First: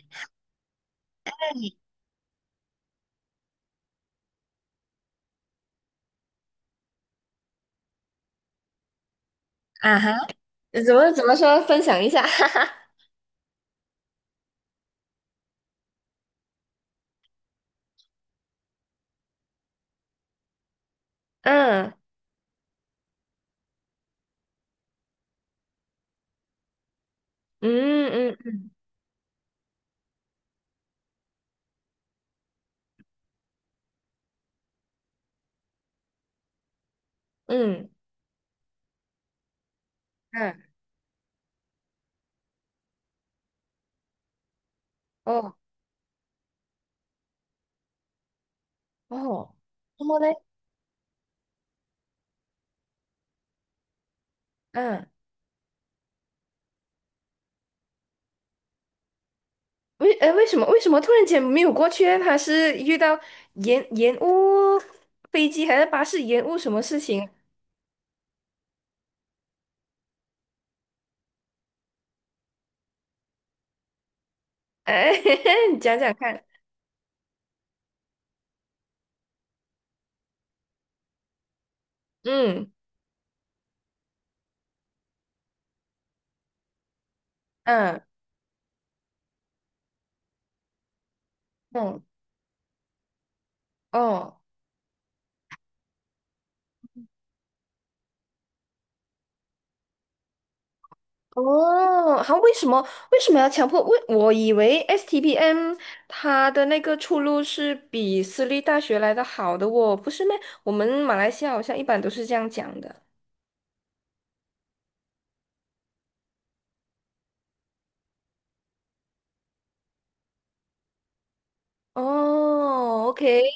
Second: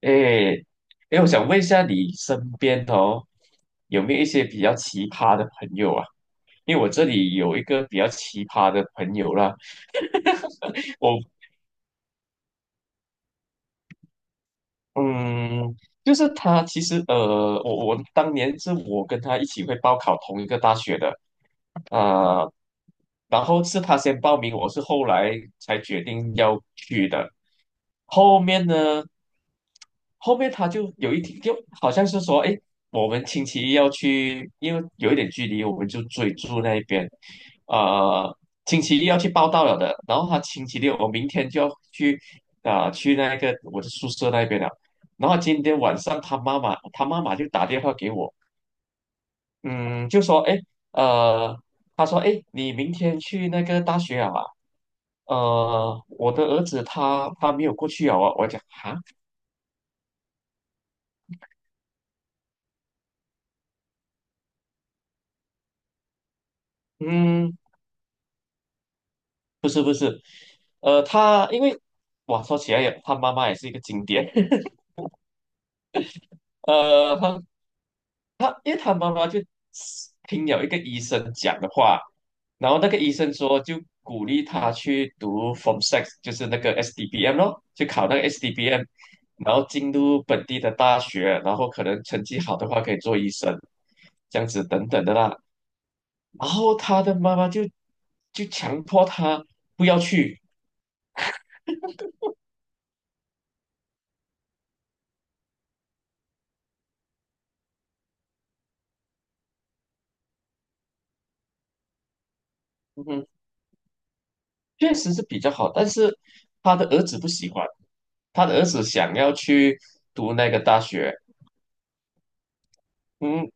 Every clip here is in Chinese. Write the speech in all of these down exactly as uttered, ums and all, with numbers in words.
诶，诶，我想问一下，你身边哦，有没有一些比较奇葩的朋友啊？因为我这里有一个比较奇葩的朋友啦。啊哈，怎么我怎么说？分享一下，哈哈。嗯，就是他其实呃，我我当年是我跟他一起会报考同一个大学的。嗯啊、然后是他先报名，我是后来才决定要去的。嗯嗯后面嗯呢，后面他就有一天就好像是说，哎，我们星期一要去。因为有一点距离，我们就追住那边，嗯，呃，星期一要去报到了的。然后他嗯。星期六，我明天就要去啊、去那个我的宿舍那边了。然后哦今天晚上他妈妈，他妈妈就打电话给我。哦，然嗯，么就嘞，说哎，诶呃，他说哎，诶你明天去那个大学啊？嗯，呃，我的儿子他他没有过去啊，我我讲啊。为呃为什么为什么突然间没有过去呢？他是遇到延延误飞机还是巴士延误什么事情？嗯，不是不是，呃，他因为哇，说起来也，他妈妈也是一个经典。哎，你讲讲看。呃，他他因为他妈妈就听了一个医生讲的话。嗯然后那个医生说就鼓励他去读 Form Six，就是那个 S D B M 咯，就嗯考那个 S D B M， 然后进入本地的大学。然后可嗯能成绩好的话可以做医生，哦这样子等等的啦。然后他的妈妈就就强迫他不要去。哦，好，为什么为什么要强迫？为我以为 S T P M 它的那个出路是比私立大学来的好的哦，不是咩？我们马来西亚好像一般都是这样讲的。嗯哼，确实是比较好，但是他的儿子不喜欢，他的儿子想要去读那个大学。哦，OK，嗯，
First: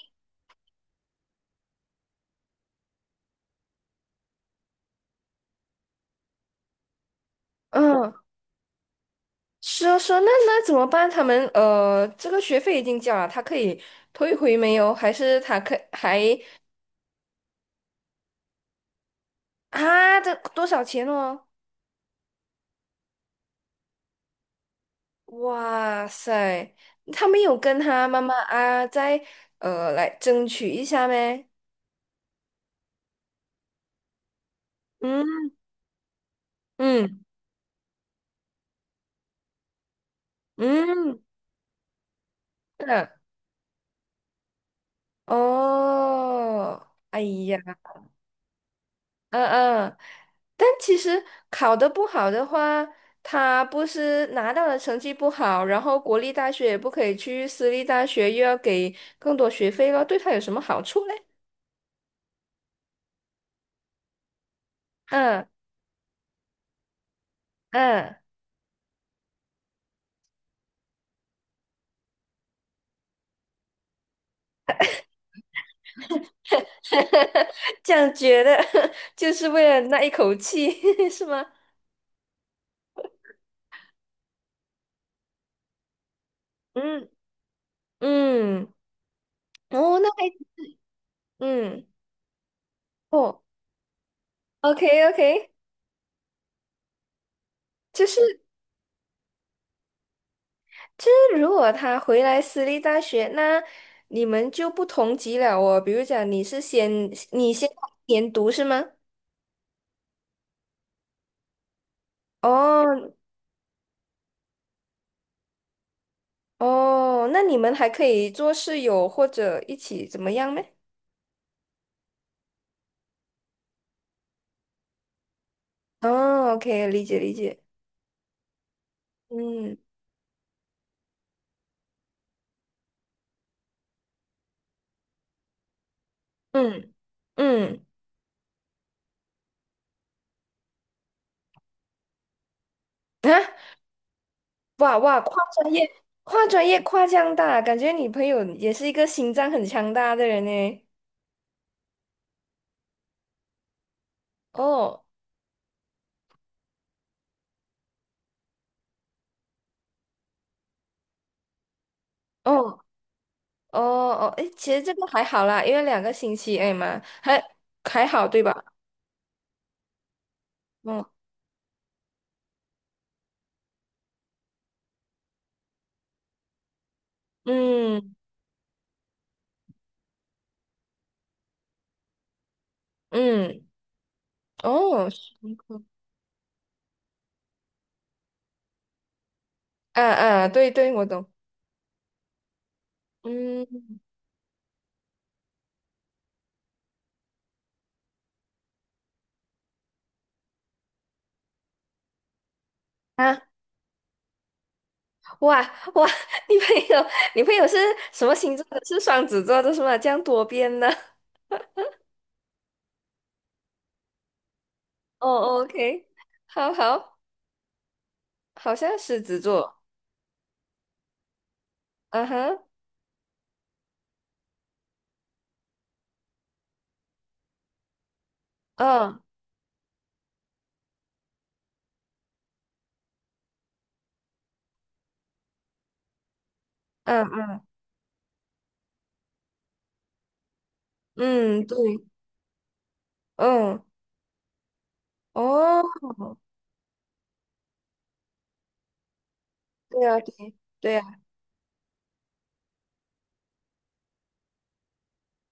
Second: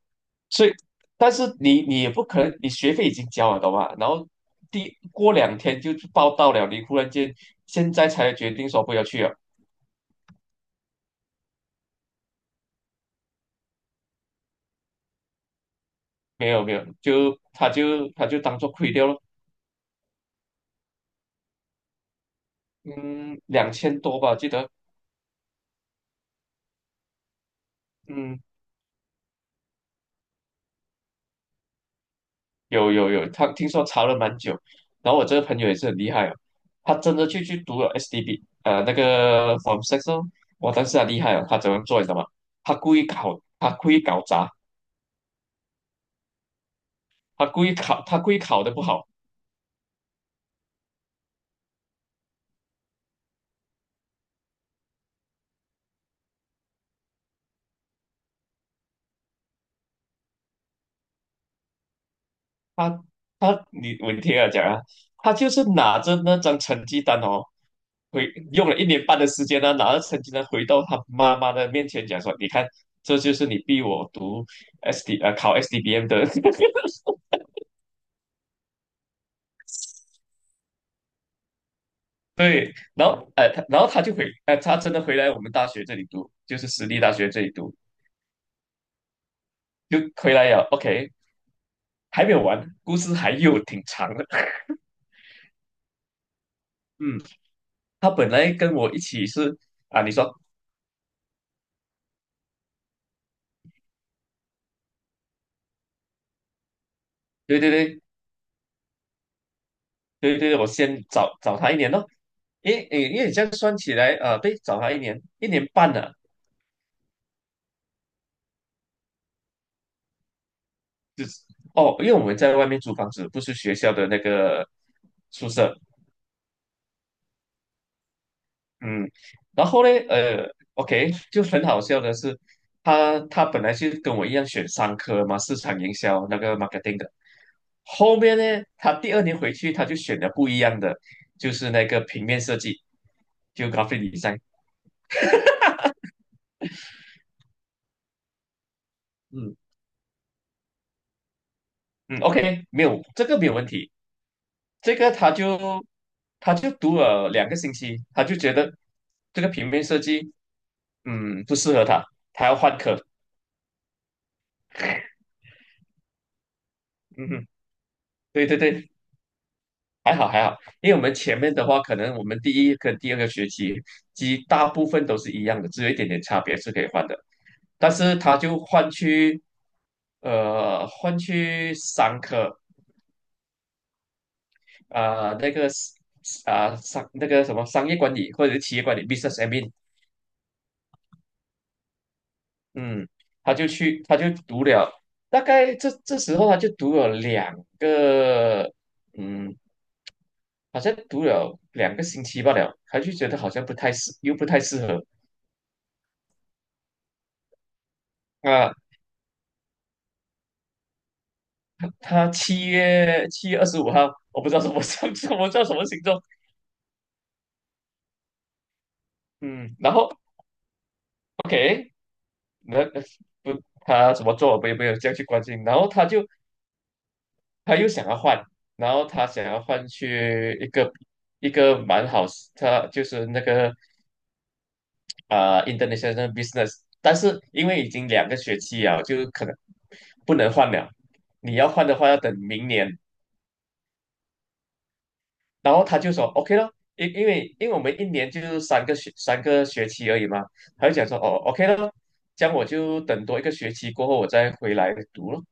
所以，但是你你也不可能，你学费已经交了，懂吗？然后第过两天就报到了，你忽然间现在嗯，才决定说不要去了。是啊，是啊，那那怎么办？他们呃，这个学费已经交了，他可以退回没有？还是他可还没有没有，就他就他就当做亏掉了。啊？这多少钱哦？嗯，两千多吧，记得。哇塞，他没有跟他妈妈嗯，啊，再呃来争取一下咩？有有有，他听说查了蛮久。然后我这嗯个朋友也是很厉害啊，他真嗯的就去读了 S D B，呃，那个 Form Six 哦。哇，但是他嗯，厉害啊。他怎么做你知道吗？他故意是考，他故意搞砸，哦，哎他呀，故意考，他故意考的不好。嗯嗯，但其实考得不好的话，他不是拿到了成绩不好，然后国立大学也不可以去，私立大学又要给更多学费了，对他有什么好处嘞？他他你我听他讲啊，他嗯就是拿着那张成绩单哦，嗯，回用了一年半的时间呢、拿着成绩单回到他妈妈的面前讲说，你看，这就是你逼我读 S D 呃考 S D B M 的。这样觉得 就是为了那一口气，是吗？对。然后呃他然后他就回呃他真的回来我们大学这里读，就是私立嗯大学这里读，嗯，哦，就那还回来了。OK，嗯还没有完，故事还哦有挺长的。，OK OK，嗯，就他本是。来跟我一起是。啊，你说，就是如果他回来私立大学，那你们就不同级了哦。比如讲，你是先你对先对对，研读是吗？对对，我先找找他一年咯。因为因为哦因为你这样算起来，呃，对，找他一年一年半了。哦，那你们还可以做室友或者一起怎么样呢？就是哦，因为我们在外面租房子，不是学校的那个宿舍。哦，OK，理解理解。嗯，然嗯后呢，呃，OK，就很好笑的是，他他本来是跟我一样选商科嘛，市场营销那个 嗯 marketing 的。嗯后面呢，他第二年回去他就选了不一样的，就是那个平面设计，啊，就 graphic design。哇哇，跨专业跨专业跨这样大，感觉你朋友也是一个心脏嗯很强大的人呢。嗯，OK，没有这个没有问题。这哦个他就他就读了两个星期，他就觉得这个平面设计，嗯，不适合他，他要换哦课。哦哦，诶，其实这个还好啦，因为两个星期哎嘛，嗯还哼，还好对对吧？对对，还好还好，因为我嗯们前面的话，可能我们第一跟第二个学期其实大部分都是一样的，只有一点点差别是可以换的。但嗯是他就换去呃换去商科，嗯，哦，啊、呃那辛个苦啊、商那个什么商业管理或者是企业管理 business admin。啊啊，对对，我懂。嗯，他就嗯去，他就读了，大概这这时候他就读了两个，嗯，好像读了两个星期罢了，他就觉得啊，好像不太适，又不太适合。哇哇，女朋友女朋友是什么星座啊，的？是双子座的是吗？这样多变的。他七月七月二十五号。我不知道什么星 哦什么哦叫什么星，OK，座。好好，好像狮子嗯，座。然后 OK，嗯哼，那那不他怎么做，我也没有这样去关心。然后他就他又想要换。然后嗯他想要换去一个一个蛮好。他就是那个啊、呃 international business，但嗯是嗯因为已经两个学期了，就可能不能换了。你嗯，要对，换的话，要等明年。嗯然哦，后他就说 OK 咯。因因为因为我们一年就是三个学三个学对期啊而已嘛。对。他就对讲啊说哦 OK 咯，这样我就等多一个学期过后我再回来读咯。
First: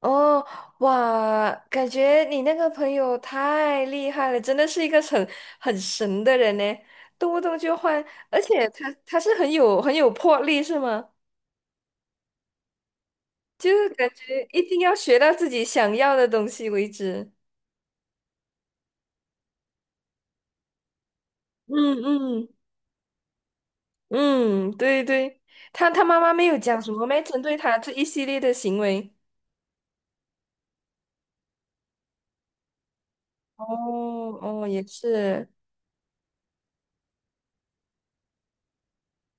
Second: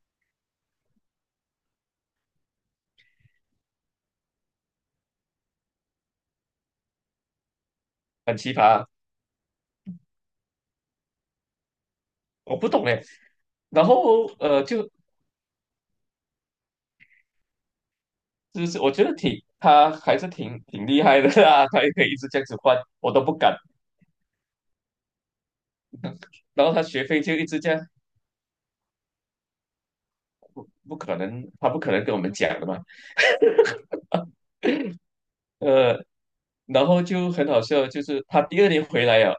哦，哇，感觉你那个朋友太厉害了，真的是一个很很神的人呢，动不动就换，很而奇葩且啊。他他是很有很有魄力，是吗？我不懂哎。就然是感后觉一呃定就要学到自己想要的东西为止。就是我觉得挺他还是挺挺厉害的啊。他也嗯可以一直这样嗯子换，我都不敢。嗯，对对，他他妈妈没有然后讲他什学么费没就针一对直这他样。这一系列的行为。不可能，他不可能跟我们讲的嘛。哦哦，也是，呃，然后就很好笑，就是他第二年回来呀，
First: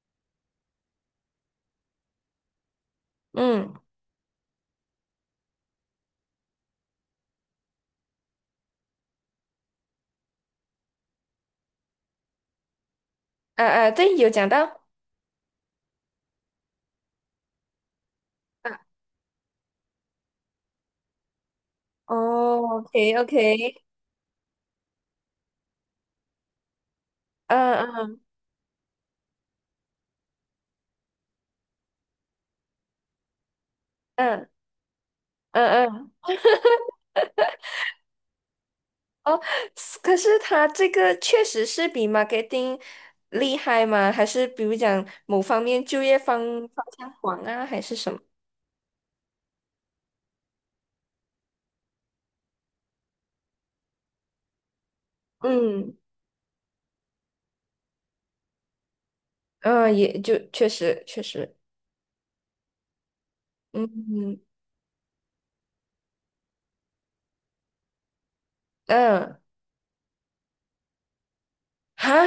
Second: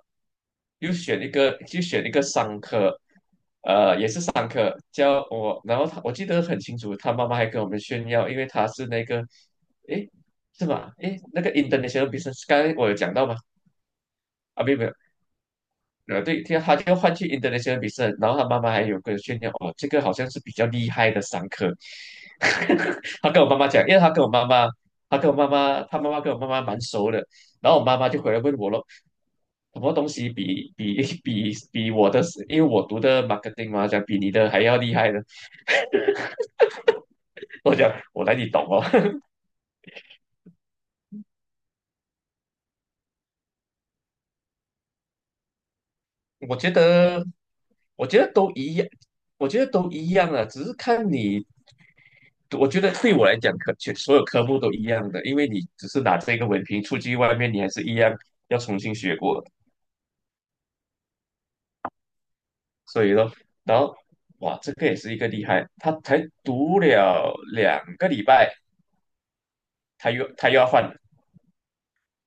又选一个，就选一个商科，嗯，商科教我。然后他我记得很清楚，他妈妈还跟我们炫耀，因为他是那个，诶，是吧？诶，那个 International Business，刚才我有讲到吗？啊啊，对，有讲啊，没有到，没有，呃，对，听他就换去 international 比赛，然后他妈妈啊，还有个炫耀，哦，这个好像是比较厉害的商科。哦 ，OK 他跟我妈妈 OK，讲，因为他跟我妈妈，他跟我妈妈，他妈妈跟我妈妈蛮熟的。然嗯后我妈妈嗯就回来问我咯，什么东西比比 比比我的，因为我读的 marketing 嘛，讲比你嗯的还要厉害呢。嗯嗯。我讲我哪里懂哦。哦，是可是他这个确实是比 marketing 厉害吗？还是比如讲某方面就业方 我觉方向得广啊，还是我什觉么？得都一样，我觉得都一样啊。只是看你我觉得对我来讲，科全所有科目都一样的，因为你只嗯是拿这个文凭出去外面，你还是一样要重新学过的。嗯，呃也就确实确实，所以说，然后嗯哇，这个也是一个厉害，他才读了两个礼拜，嗯，他又他又要换哈，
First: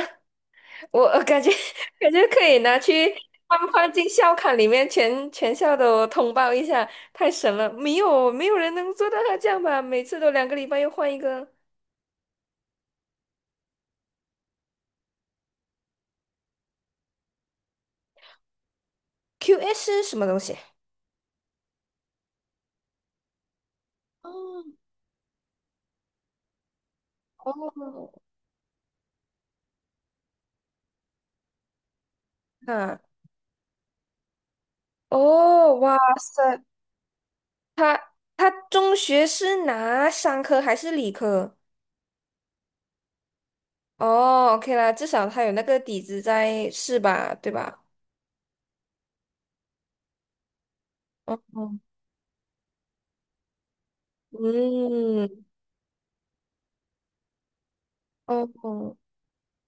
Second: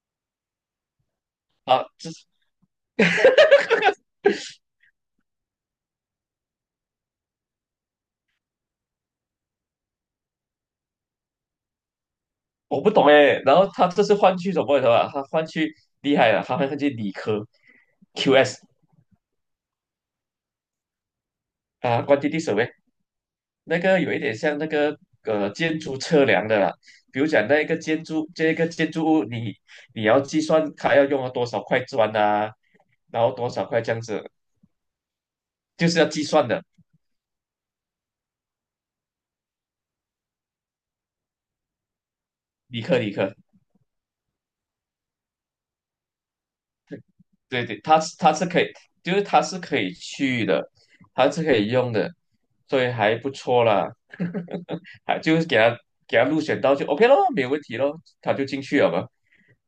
我我感觉 啊。感这是觉可以拿去放放进校刊里面，全全校都通报一下，太神了！没有没有人能做到他这样吧？每次都两个礼拜又换一个 我不懂哎。然后他这次换去什么？的啊？吧？他换去厉害了，他换去理科 Q S， Q S 什么东西？啊关 u a n t， 那个有一点像那哦，个呃建筑测量的啦。比如讲那一个建哦，筑这一个建筑物你，你要计算它要用了多少块砖啊，啊然后多少块这样子，哦，就哇是要计算塞，的。他他中学是拿商科还是理科？理科理科，哦，OK 啦，至少他有那个底子在，是吧？对对对，吧？它是它是可以，就是它是可以去的，它哦，是可以哦用的，所以还不错啦。还嗯，就是给他给他入选到就 OK 咯，没有问题咯，他就哦进去了哦嘛。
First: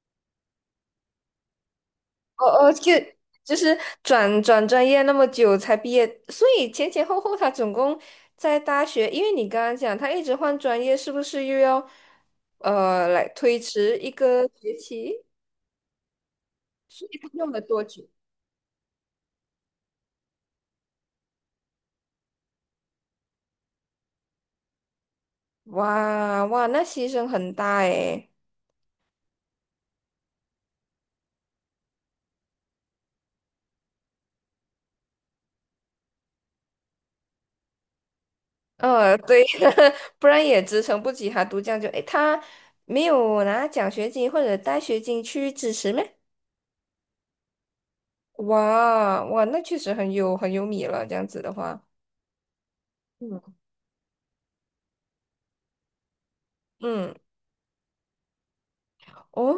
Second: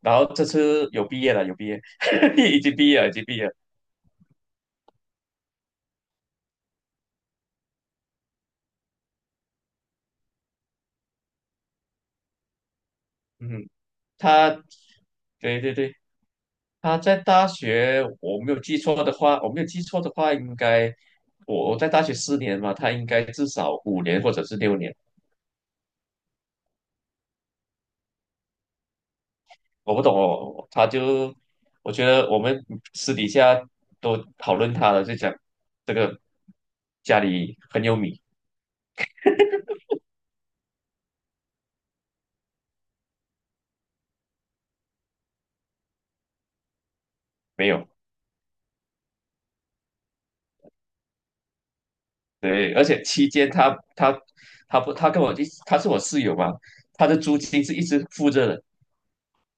然后这次有毕业了，有毕业。已哦哦，经毕就业了，已经毕业了。就是转转专业那么久才毕业，所以前前后后他总共在大学，因为你刚刚讲他一直换专业，是不是又要呃来推嗯，迟一个他，学期？对对对，他所在以他大用了多学，久？我没有记错的话，我没有记错的话，应该我我在大学四年嘛，他应该至少五年或者是六年。哇哇，那牺牲很大诶。我不懂哦，他就，我觉得我们私底下都讨论他了，就讲这个家里很有米。呃，对，不然也支撑不起他读这样就，诶，他没有拿奖学金或者带学金去支持咩？没有，哇哇，那确实很有很有米了，这样子的话，对。而且期间嗯，他他他不他跟我一他是我室友嘛。他嗯，的租金是一直付着的，哦，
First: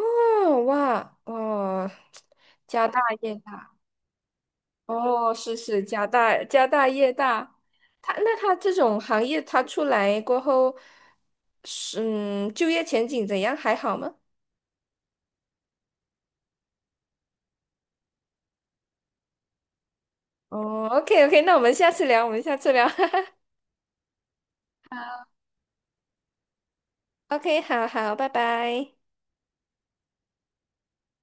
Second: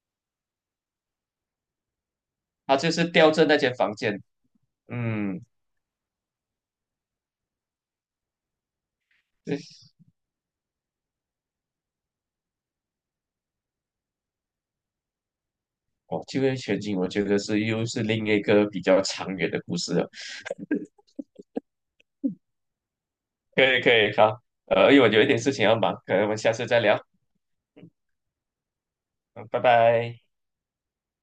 哇哦，他家就大是吊业着那大，间房间。哦，嗯。是是家大家大业大，他那他这种行业对。他出来过后，是嗯，就业前景怎样？还好吗？哦，就业前景，我觉得是又是另一个比较长远的故事了。哦，OK OK，那我们下次聊，我们下次聊。可以，可以，好，呃，因为我有一点事情要忙，可能我们下次再聊。OK，好好，拜拜。嗯，拜拜。